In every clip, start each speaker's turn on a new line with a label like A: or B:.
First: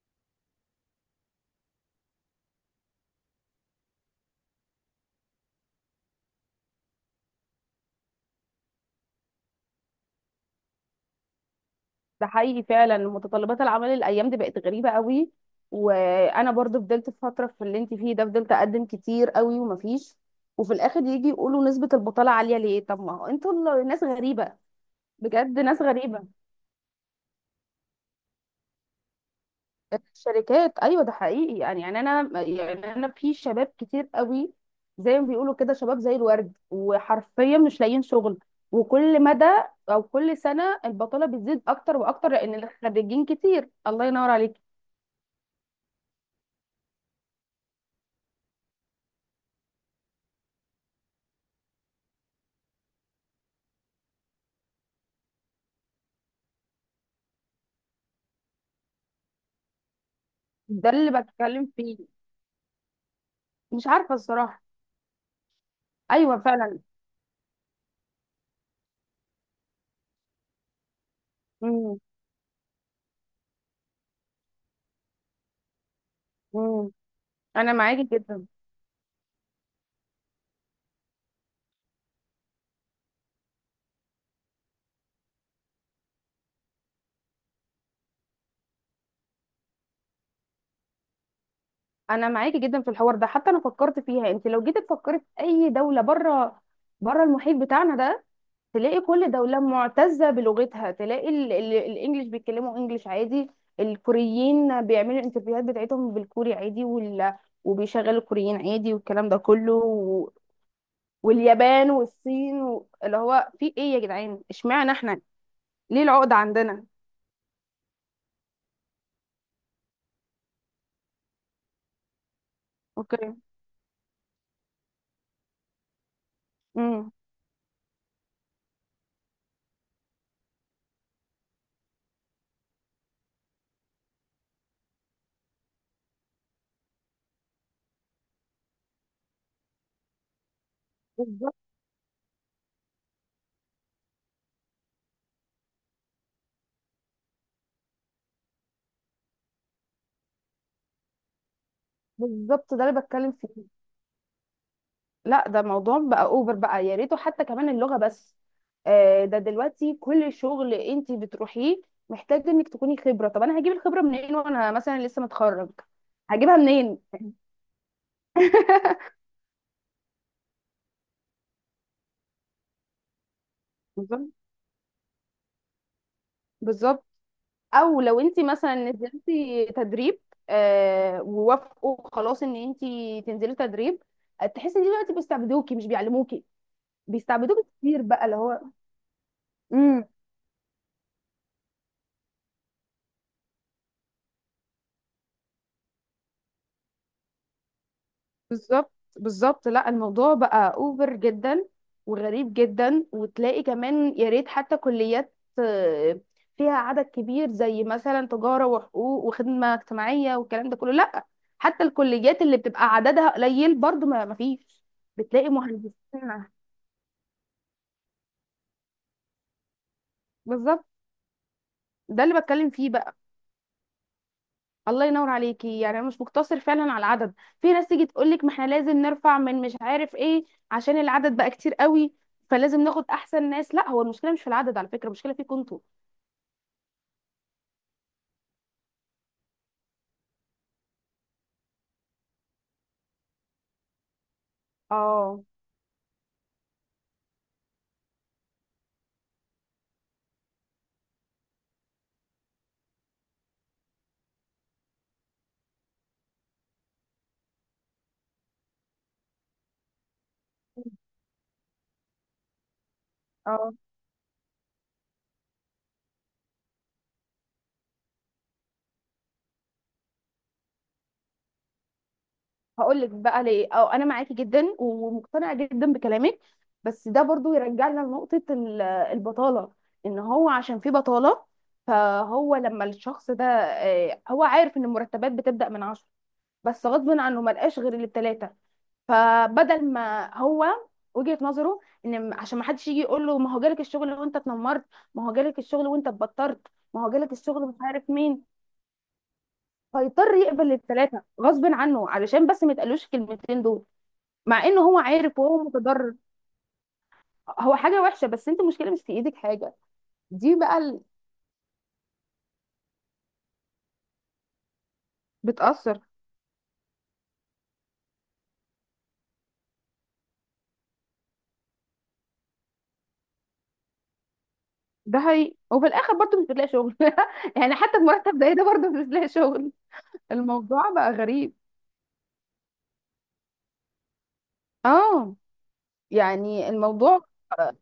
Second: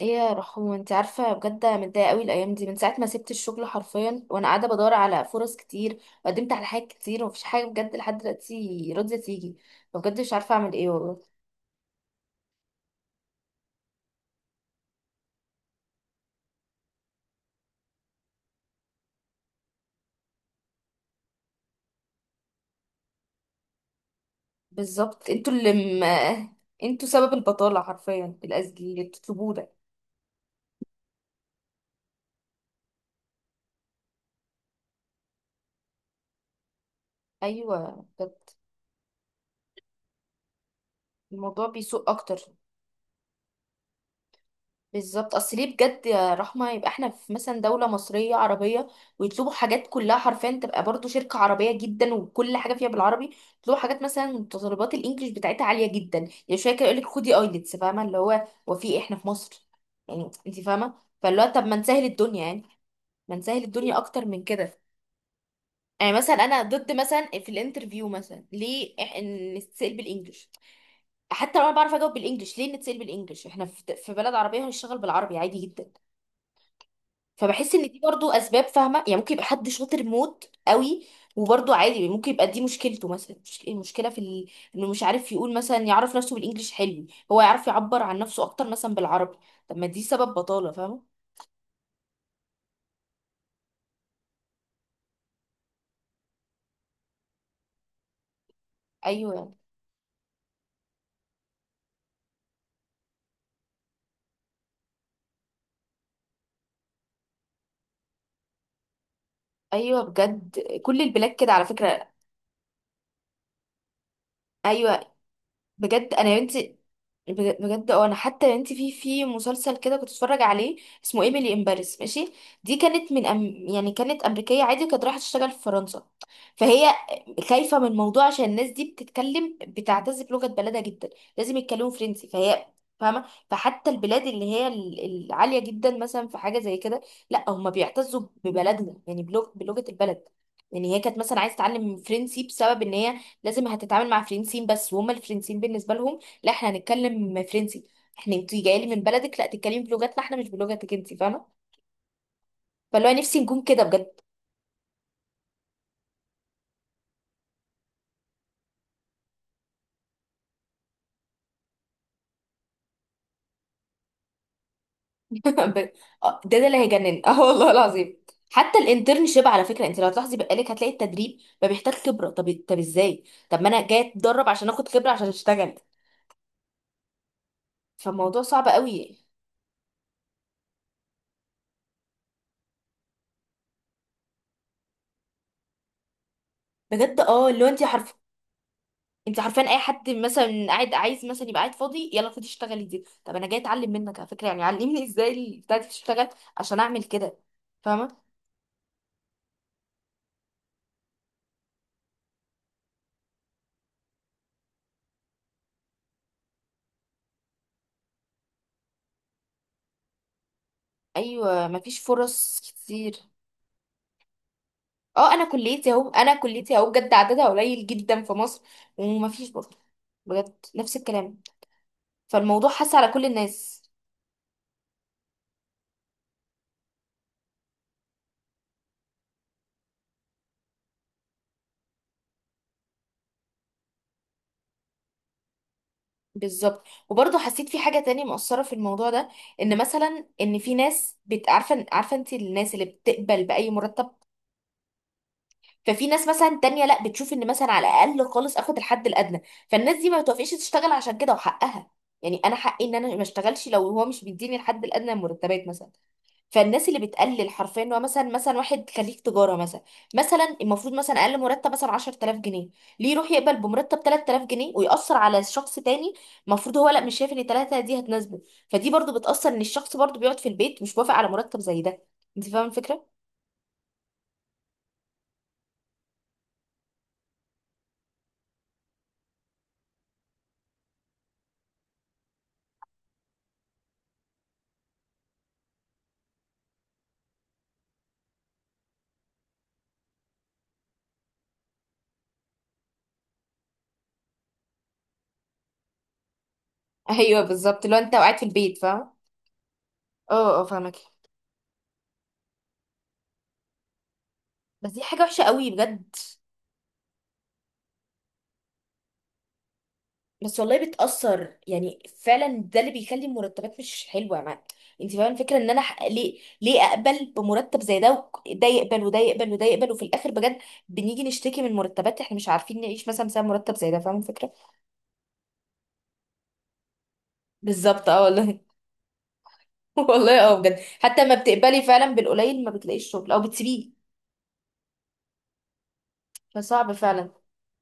A: ايه يا رحوم، انت عارفه؟ بجد أنا متضايقه قوي الايام دي. من ساعه ما سبت الشغل حرفيا وانا قاعده بدور على فرص كتير، وقدمت على حاجات كتير ومفيش حاجه بجد لحد دلوقتي راضيه تيجي. فبجد مش عارفه اعمل ايه والله.
B: ده حقيقي فعلا، متطلبات العمل الايام دي بقت غريبه قوي. وانا برضو فضلت في فتره في اللي انت فيه ده، فضلت اقدم كتير قوي ومفيش. وفي الاخر يجي يقولوا نسبه البطاله عاليه ليه، طب ما هو انتوا ناس غريبه.
A: بالظبط انتوا
B: بجد
A: اللي
B: ناس
A: م...
B: غريبه.
A: انتوا سبب البطاله حرفيا، الاسجيل اللي بتطلبوه ده.
B: الشركات ايوه، ده حقيقي. انا في شباب كتير قوي زي ما بيقولوا كده، شباب زي الورد وحرفيا مش لاقيين
A: ايوه بجد.
B: شغل. وكل مدى او كل سنه البطاله بتزيد
A: الموضوع
B: اكتر
A: بيسوء
B: واكتر،
A: اكتر.
B: لان الخريجين كتير. الله ينور عليك.
A: بالظبط. اصل ليه بجد يا رحمه؟ يبقى احنا في مثلا دوله مصريه عربيه، ويطلبوا حاجات كلها حرفيا، تبقى برضو شركه عربيه جدا وكل حاجه فيها بالعربي، يطلبوا حاجات مثلا متطلبات الانجليش بتاعتها عاليه جدا. يعني شويه كده يقول لك خدي ايلتس، فاهمه؟ اللي هو في ايه، احنا في مصر، يعني انت
B: ده
A: فاهمه.
B: اللي
A: فاللي هو طب
B: بتكلم
A: ما
B: فيه.
A: نسهل الدنيا يعني، ما نسهل
B: مش
A: الدنيا
B: عارفه
A: اكتر من
B: الصراحه.
A: كده. يعني مثلا
B: ايوه
A: انا
B: فعلا.
A: ضد مثلا في الانترفيو مثلا ليه إن نتسال بالانجليش. حتى لو انا بعرف
B: امم
A: اجاوب بالانجليش، ليه نتسال بالانجليش؟ احنا في بلد عربيه، هنشتغل بالعربي عادي جدا.
B: امم. انا
A: فبحس ان دي
B: معاكي
A: برضو
B: جدا.
A: اسباب، فاهمه؟ يعني ممكن يبقى حد شاطر موت قوي، وبرضو عادي ممكن يبقى دي مشكلته مثلا، المشكله انه مش عارف يقول مثلا يعرف نفسه بالانجليش، حلو، هو يعرف يعبر عن نفسه اكتر مثلا بالعربي. طب ما دي سبب بطاله، فاهمه؟
B: انا معاكي جدا في الحوار ده. حتى انا فكرت فيها، انت لو جيتي تفكري في اي دوله بره، بره المحيط بتاعنا ده، تلاقي كل
A: ايوه يعني،
B: دوله معتزه بلغتها. تلاقي الانجليش بيتكلموا انجليش عادي. الكوريين بيعملوا الانترفيوهات بتاعتهم بالكوري عادي وبيشغلوا الكوريين عادي، والكلام ده كله.
A: ايوه بجد كل البلاد كده على
B: واليابان
A: فكره.
B: والصين اللي هو في ايه يا جدعان، اشمعنى
A: ايوه.
B: احنا؟ ليه
A: بجد انا
B: العقدة
A: يا بنتي،
B: عندنا؟
A: بجد اه، انا حتى انت في مسلسل كده كنت اتفرج عليه، اسمه ايميلي ان باريس، ماشي؟ دي كانت من
B: اوكي.
A: أم يعني كانت امريكيه عادي، كانت رايحه تشتغل في فرنسا، فهي
B: امم.
A: خايفه من الموضوع عشان الناس دي بتتكلم، بتعتز بلغه بلدها جدا، لازم يتكلموا فرنسي، فهي فاهمه. فحتى البلاد اللي هي العاليه جدا مثلا في حاجه زي كده، لا هم بيعتزوا ببلدنا يعني بلغه البلد. يعني هي كانت مثلا عايزه
B: بالظبط.
A: تتعلم فرنسي بسبب ان هي لازم هتتعامل مع فرنسيين بس، وهم الفرنسيين بالنسبه لهم لا، احنا هنتكلم فرنسي. احنا انتي جايه لي من بلدك لا، تتكلمي بلغتنا احنا مش بلغتك انتي، فاهمه؟
B: بالظبط ده اللي
A: فاللي هو
B: بتكلم
A: نفسي
B: فيه.
A: نكون كده بجد.
B: لا، ده موضوع بقى اوفر بقى، يا ريته حتى كمان اللغه بس. آه، ده دلوقتي كل شغل انت بتروحيه محتاج انك تكوني خبره. طب انا هجيب الخبره منين وانا مثلا لسه متخرج؟
A: ب- آه،
B: هجيبها
A: ده اللي
B: منين؟
A: هيجنن. اه والله العظيم. حتى الانترنشيب على فكره، انت لو تلاحظي بقالك، هتلاقي التدريب ما بيحتاج خبره. طب ازاي؟ طب ما انا جايه
B: بالظبط.
A: اتدرب عشان اخد خبره عشان اشتغل.
B: بالظبط. او لو انت
A: فالموضوع صعب
B: مثلا
A: قوي.
B: نزلتي تدريب، آه، ووافقوا خلاص ان انت تنزلي تدريب، تحسي ان دلوقتي بيستعبدوكي مش بيعلموكي.
A: بجد اه.
B: بيستعبدوكي
A: اللي هو انت
B: كتير بقى، اللي هو.
A: انت عارفان اي
B: مم.
A: حد مثلا قاعد عايز مثلا يبقى قاعد فاضي، يلا خدي اشتغلي دي. طب انا جايه اتعلم منك على فكره، يعني علمني ازاي بتاعتي تشتغل عشان اعمل كده، فاهمه؟
B: بالظبط. بالظبط. لا الموضوع بقى اوفر جدا وغريب جدا. وتلاقي كمان يا ريت، حتى كليات آه، فيها عدد كبير زي مثلا تجارة وحقوق وخدمة اجتماعية والكلام ده كله، لا.
A: ايوه.
B: حتى
A: مفيش
B: الكليات اللي
A: فرص
B: بتبقى
A: كتير.
B: عددها قليل برضو ما فيش.
A: اه،
B: بتلاقي
A: انا كليتي
B: مهندسين.
A: اهو، انا كليتي اهو بجد عددها قليل جدا في مصر، ومفيش برضه، بجد
B: بالظبط
A: نفس الكلام.
B: ده اللي
A: فالموضوع
B: بتكلم فيه
A: حس على
B: بقى.
A: كل الناس.
B: الله ينور عليكي. يعني انا مش مقتصر فعلا على العدد. في ناس تيجي تقول لك ما احنا لازم نرفع من مش عارف ايه، عشان العدد بقى كتير قوي فلازم ناخد احسن ناس. لا، هو المشكله مش في العدد على فكره، المشكله فيكم انتوا.
A: بالظبط. وبرضه حسيت في حاجه تانية مؤثره في الموضوع ده، ان مثلا ان في ناس عارفه انت الناس اللي بتقبل باي مرتب؟
B: اه.
A: ففي ناس مثلا تانية لا، بتشوف ان مثلا على الاقل خالص اخد الحد الادنى، فالناس دي ما بتوافقش تشتغل عشان كده، وحقها. يعني انا حقي ان انا ما اشتغلش لو هو مش بيديني الحد الادنى من المرتبات مثلا. فالناس اللي بتقلل حرفيا، إن هو مثلا واحد خريج تجاره مثلا، مثلا المفروض مثلا اقل مرتب مثلا 10000 جنيه، ليه يروح يقبل
B: اه.
A: بمرتب 3000 جنيه ويأثر على شخص تاني؟ المفروض هو لا، مش شايف ان 3 دي هتناسبه. فدي برضو بتأثر، ان الشخص برضو بيقعد في البيت مش موافق على مرتب زي ده، انت فاهمه
B: هقول
A: الفكره؟
B: لك بقى ليه. اه، انا معاكي جدا ومقتنعه جدا بكلامك، بس ده برضو يرجعنا لنقطه البطاله. ان هو عشان في بطاله، فهو لما الشخص ده آه، هو عارف ان المرتبات بتبدا من عشرة، بس غصب عنه ملقاش غير الثلاثه. فبدل ما هو، وجهة نظره ان عشان ما حدش يجي يقول له ما هو جالك الشغل وانت اتنمرت، ما هو جالك الشغل وانت اتبطرت، ما هو جالك
A: ايوه
B: الشغل مش
A: بالظبط، لو
B: عارف
A: انت قاعد
B: مين.
A: في البيت، فاهم.
B: فيضطر
A: اه اه،
B: يقبل
A: فاهمك.
B: الثلاثه غصب عنه، علشان بس ما يتقالوش الكلمتين دول، مع انه
A: بس
B: هو
A: دي حاجه
B: عارف
A: وحشه
B: وهو
A: قوي
B: متضرر.
A: بجد.
B: هو حاجه وحشه، بس انت المشكله مش في ايدك حاجه. دي
A: بس
B: بقى
A: والله بتأثر، يعني فعلا ده اللي بيخلي المرتبات مش حلوة. ما انت فاهمة الفكرة، ان انا
B: بتأثر.
A: ليه ليه اقبل بمرتب زي ده، ده يقبل وده يقبل وده يقبل، وفي الاخر بجد بنيجي نشتكي من مرتبات احنا مش عارفين نعيش مثلا بسبب مرتب زي ده، فاهمة الفكرة؟
B: ده هي وفي الاخر برضه مش بتلاقي شغل. يعني حتى
A: بالظبط اه
B: بمرتب زي
A: والله.
B: ده برضه مش بتلاقي شغل.
A: والله اه بجد،
B: الموضوع بقى
A: حتى ما
B: غريب.
A: بتقبلي فعلا بالقليل، ما بتلاقيش شغل، او بتسيبيه.
B: اه. يعني
A: فصعب
B: الموضوع،
A: فعلا.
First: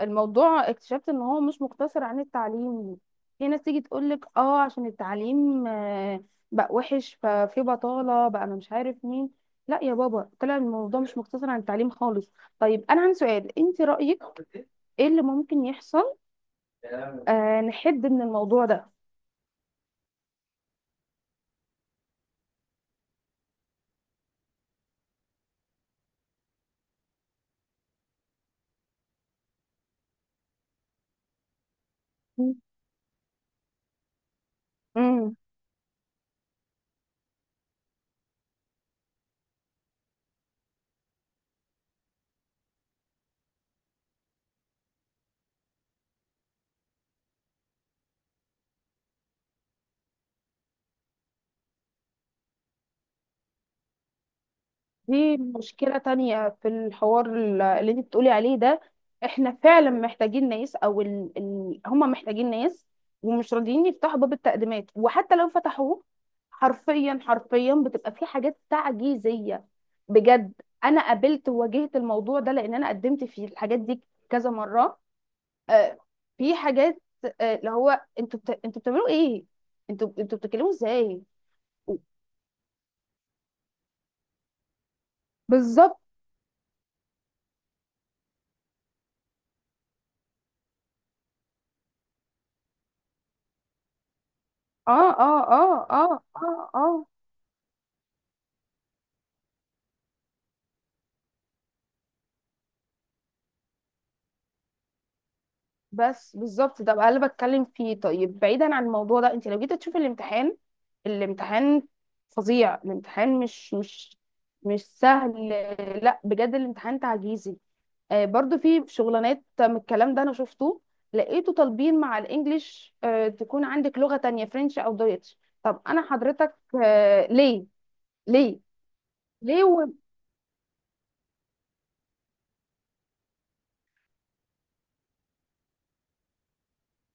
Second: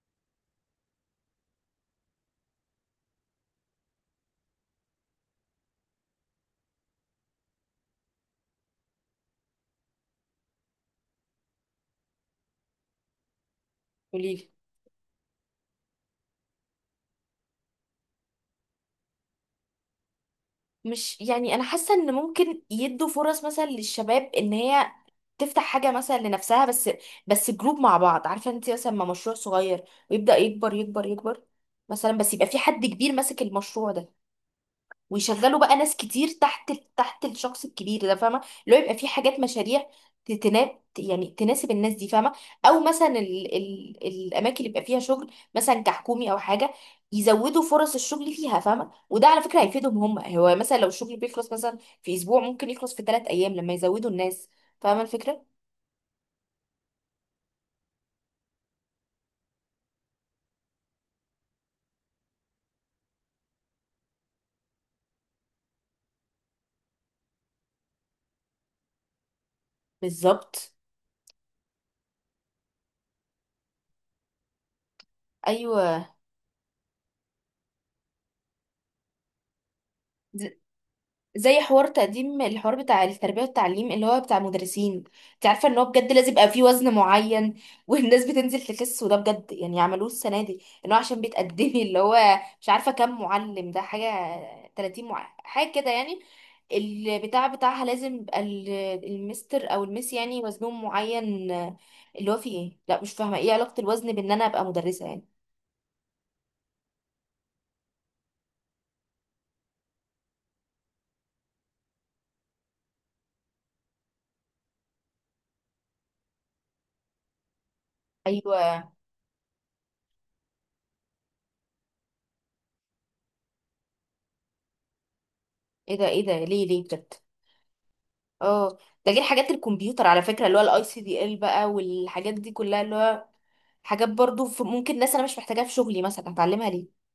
B: الموضوع اكتشفت ان هو مش مقتصر عن التعليم. في ناس تيجي تقولك اه عشان التعليم آه، بقى وحش ففي بطالة بقى انا مش عارف مين. لا يا بابا، طلع الموضوع مش مقتصر عن التعليم خالص. طيب انا عندي سؤال، انت رأيك
A: قوليلي.
B: ايه اللي ممكن يحصل، آه، نحد من الموضوع ده؟
A: مش يعني، انا حاسه ان ممكن يدوا فرص مثلا للشباب، ان هي تفتح حاجه مثلا لنفسها بس، بس جروب مع بعض، عارفه انت مثلا ما، مشروع صغير ويبدا يكبر يكبر يكبر، مثلا بس يبقى في حد كبير ماسك المشروع ده،
B: مم.
A: ويشغلوا بقى ناس كتير تحت الشخص الكبير ده، فاهمه؟ اللي هو يبقى في حاجات مشاريع تناب يعني تناسب الناس دي، فاهمه؟ او مثلا ال الاماكن اللي بيبقى فيها شغل مثلا كحكومي او حاجه، يزودوا فرص الشغل فيها، فاهمه؟ وده على فكره هيفيدهم هم، هو مثلا لو الشغل بيخلص مثلا في اسبوع، ممكن يخلص في ثلاث ايام لما يزودوا الناس، فاهمه
B: دي
A: الفكره؟
B: مشكلة تانية في الحوار اللي انت بتقولي عليه ده. احنا فعلا محتاجين ناس، او هم محتاجين ناس ومش راضيين يفتحوا باب التقديمات. وحتى لو فتحوه، حرفيا حرفيا بتبقى في حاجات تعجيزية، بجد.
A: بالظبط.
B: انا قابلت وواجهت الموضوع ده لان انا قدمت في الحاجات دي كذا مرة. آه.
A: ايوه،
B: في حاجات، آه، اللي هو انتوا بتعملوا ايه، انتوا بتتكلموا ازاي؟
A: زي حوار تقديم، الحوار بتاع التربية والتعليم اللي هو بتاع المدرسين. انت عارفة ان هو
B: بالظبط.
A: بجد لازم يبقى فيه وزن معين، والناس بتنزل تخس، وده بجد يعني عملوه السنة دي، ان هو عشان بتقدمي اللي هو مش عارفة كام معلم، ده حاجة 30
B: اه اه
A: حاجة
B: اه
A: كده يعني.
B: اه اه اه
A: البتاع بتاعها لازم يبقى المستر او المس، يعني وزنهم معين. اللي هو فيه ايه؟ لا مش فاهمة ايه علاقة الوزن بان انا ابقى مدرسة يعني؟
B: بس بالظبط ده بقى اللي بتكلم فيه. طيب بعيدا عن الموضوع ده، انت لو جيت تشوفي الامتحان، الامتحان فظيع. الامتحان مش سهل. لا بجد الامتحان تعجيزي. آه، برضو في
A: ايوه.
B: شغلانات من الكلام ده انا شفته، لقيته طالبين مع الانجليش آه تكون عندك لغة تانية فرنش او دويتش. طب
A: ايه
B: انا
A: ده، ايه ده؟
B: حضرتك
A: ليه ليه بجد؟
B: آه ليه؟ ليه؟
A: اه. ده غير حاجات
B: ليه؟
A: الكمبيوتر على فكره، اللي هو الICDL بقى، والحاجات دي كلها، اللي هو حاجات برضو في ممكن ناس انا مش محتاجاها في شغلي مثلا، هتعلمها ليه؟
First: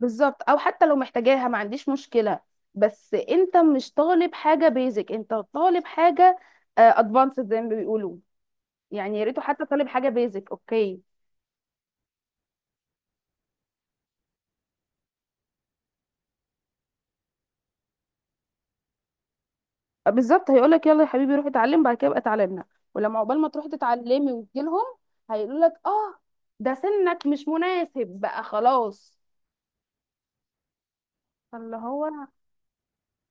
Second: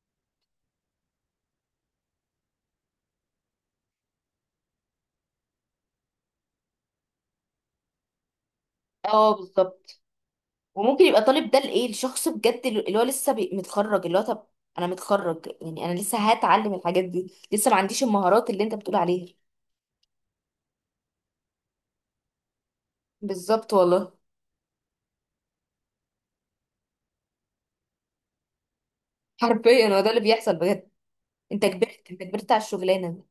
B: بالظبط. او حتى لو محتاجاها ما عنديش مشكله، بس انت مش طالب حاجه بيزك، انت طالب حاجه ادفانسد زي ما بيقولوا. يعني يا
A: اه
B: ريته حتى طالب
A: بالظبط.
B: حاجه بيزك، اوكي.
A: وممكن يبقى طالب ده لايه الشخص بجد اللي هو لسه متخرج، اللي هو طب انا متخرج، يعني انا لسه هتعلم الحاجات دي، لسه ما عنديش المهارات اللي انت بتقول عليها.
B: آه، بالظبط. هيقولك يلا يا حبيبي روح اتعلم، بعد كده ابقى اتعلمنا. ولما عقبال ما تروحي
A: بالظبط والله.
B: تتعلمي وتجيلهم، هيقولولك اه ده سنك مش مناسب بقى خلاص.
A: حرفيا هو ده اللي بيحصل بجد. انت
B: فاللي
A: كبرت،
B: هو،
A: انت كبرت على الشغلانه.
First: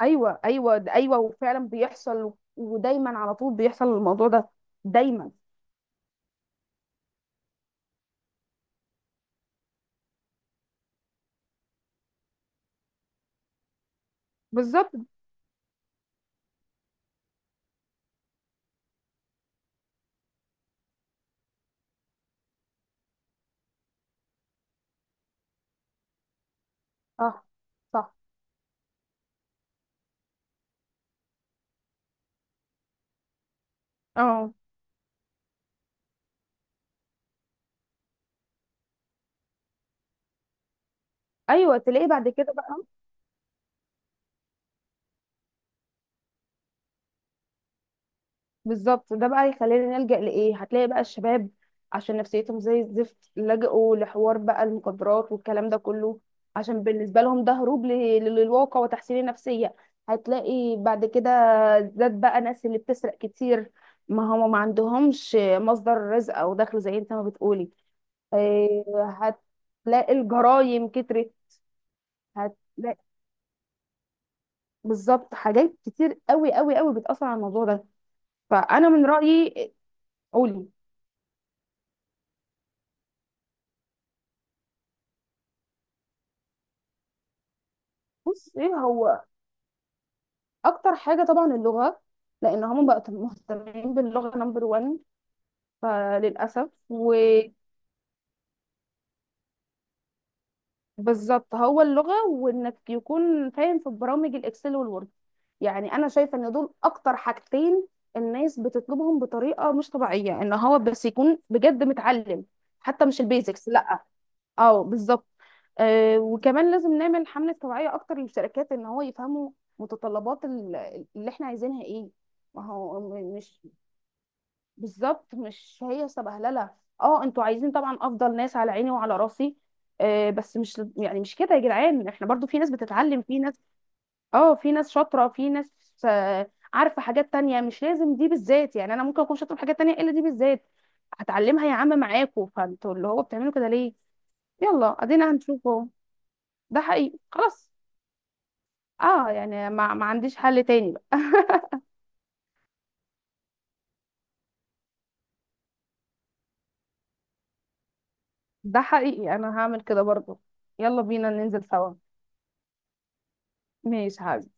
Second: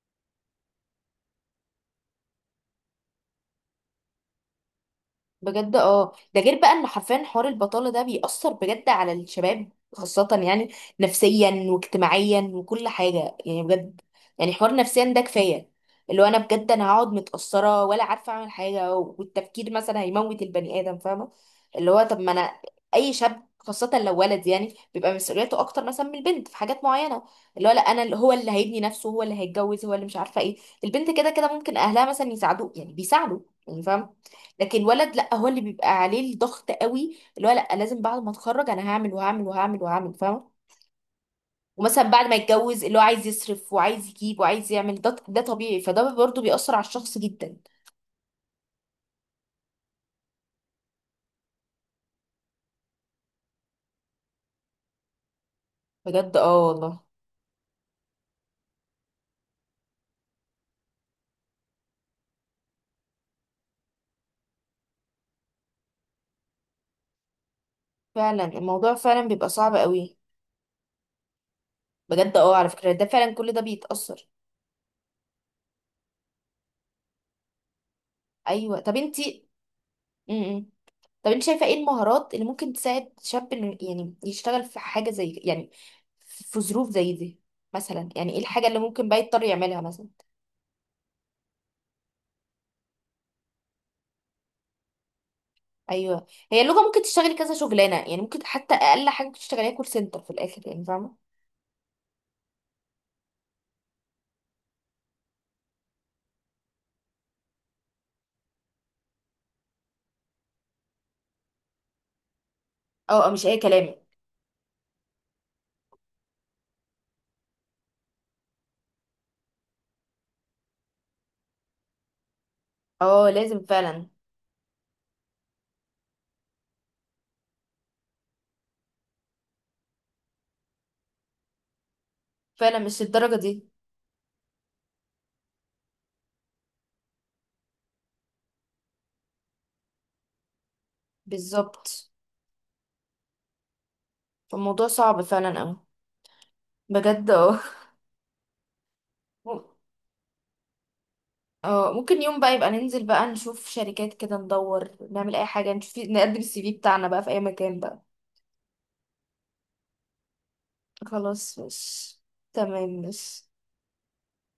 B: ايوه ايوه ده ايوه وفعلا بيحصل، ودايما على طول بيحصل الموضوع ده، دايما.
A: بجد اه. ده غير بقى ان حرفيا حوار البطالة ده بيأثر بجد على الشباب، خاصة يعني نفسيا واجتماعيا وكل حاجة يعني بجد. يعني حوار
B: بالظبط.
A: نفسيا ده كفاية، اللي هو انا بجد، انا هقعد متأثرة ولا عارفة اعمل حاجة، والتفكير مثلا هيموت البني آدم، فاهمة؟ اللي هو طب ما انا، اي شاب خاصة لو ولد يعني بيبقى مسؤوليته اكتر مثلا من البنت في حاجات معينة.
B: اه.
A: اللي هو لا، انا
B: صح.
A: اللي هو اللي هيبني نفسه، هو اللي هيتجوز، هو اللي مش عارفة ايه. البنت كده كده ممكن اهلها مثلا يساعدوه، يعني بيساعدوا يعني، فاهم؟
B: اه.
A: لكن الولد لا، هو اللي بيبقى عليه الضغط قوي، اللي هو لا لازم بعد ما اتخرج انا هعمل وهعمل وهعمل وهعمل، فاهمه؟
B: ايوه
A: ومثلا
B: تلاقيه
A: بعد
B: بعد
A: ما
B: كده بقى.
A: يتجوز اللي هو عايز يصرف وعايز يجيب وعايز يعمل، ده طبيعي. فده برضه بيأثر على الشخص جدا.
B: بالظبط ده بقى يخلينا نلجأ لايه. هتلاقي بقى الشباب عشان نفسيتهم زي الزفت لجأوا لحوار بقى المخدرات والكلام ده كله،
A: بجد اه
B: عشان
A: والله.
B: بالنسبه لهم ده هروب للواقع وتحسين النفسيه. هتلاقي بعد كده زاد بقى ناس اللي بتسرق كتير، ما هم ما عندهمش مصدر رزق او دخل زي انت ما بتقولي.
A: فعلا
B: إيه،
A: الموضوع فعلا بيبقى صعب
B: هتلاقي
A: قوي.
B: الجرايم كترت.
A: بجد اه، على فكرة
B: هتلاقي،
A: ده فعلا كل ده بيتأثر.
B: بالظبط، حاجات كتير قوي قوي قوي بتأثر على الموضوع ده.
A: ايوه.
B: فانا
A: طب
B: من
A: انتي
B: رأيي،
A: م -م.
B: قولي.
A: طب انت شايفة ايه المهارات اللي ممكن تساعد شاب إنه يعني يشتغل في حاجة زي يعني في ظروف زي دي؟ مثلا يعني ايه
B: بص
A: الحاجة
B: ايه
A: اللي ممكن
B: هو،
A: بقى يضطر يعملها مثلا؟
B: اكتر حاجه طبعا اللغه، لان هم بقوا مهتمين باللغه نمبر 1
A: ايوه، هي
B: فللاسف.
A: اللغه. ممكن تشتغلي كذا
B: وبالظبط،
A: شغلانه يعني، ممكن حتى اقل حاجه ممكن تشتغليها كول سنتر في الاخر، يعني فاهمه؟
B: هو اللغه وانك يكون فاهم في برامج الاكسل والوورد. يعني انا شايفه ان دول اكتر حاجتين الناس بتطلبهم بطريقه مش طبيعيه، ان هو بس يكون بجد متعلم، حتى مش
A: اه آه، مش اي
B: البيزكس
A: كلام.
B: لا. اه بالظبط. آه وكمان لازم نعمل حملة توعية أكتر للشركات، إن هو يفهموا متطلبات اللي إحنا عايزينها إيه. ما هو
A: اه لازم
B: مش،
A: فعلا.
B: بالظبط، مش هي سبهللة. اه انتوا عايزين طبعا أفضل ناس، على عيني وعلى راسي، آه، بس مش يعني مش كده يا جدعان. احنا برضو في ناس
A: فعلا مش
B: بتتعلم،
A: الدرجه
B: في ناس،
A: دي.
B: اه، في ناس شاطرة، في ناس آه عارفة حاجات تانية مش لازم دي بالذات. يعني أنا ممكن أكون شاطرة في حاجات تانية إلا دي بالذات. هتعلمها يا عم
A: بالظبط.
B: معاكوا. فانتوا اللي هو بتعملوا كده ليه؟
A: فالموضوع
B: يلا
A: صعب
B: ادينا
A: فعلا اوي.
B: هنشوفه. ده حقيقي
A: بجد اه.
B: خلاص. اه،
A: م-
B: يعني ما عنديش حل تاني بقى.
A: اه ممكن يوم بقى يبقى ننزل بقى نشوف شركات كده، ندور، نعمل اي حاجه، نشوف، نقدم الCV بتاعنا بقى في اي مكان بقى.
B: ده حقيقي انا هعمل كده برضه. يلا بينا
A: خلاص
B: ننزل
A: مش،
B: سوا.
A: تمام مش
B: ماشي حبيبي.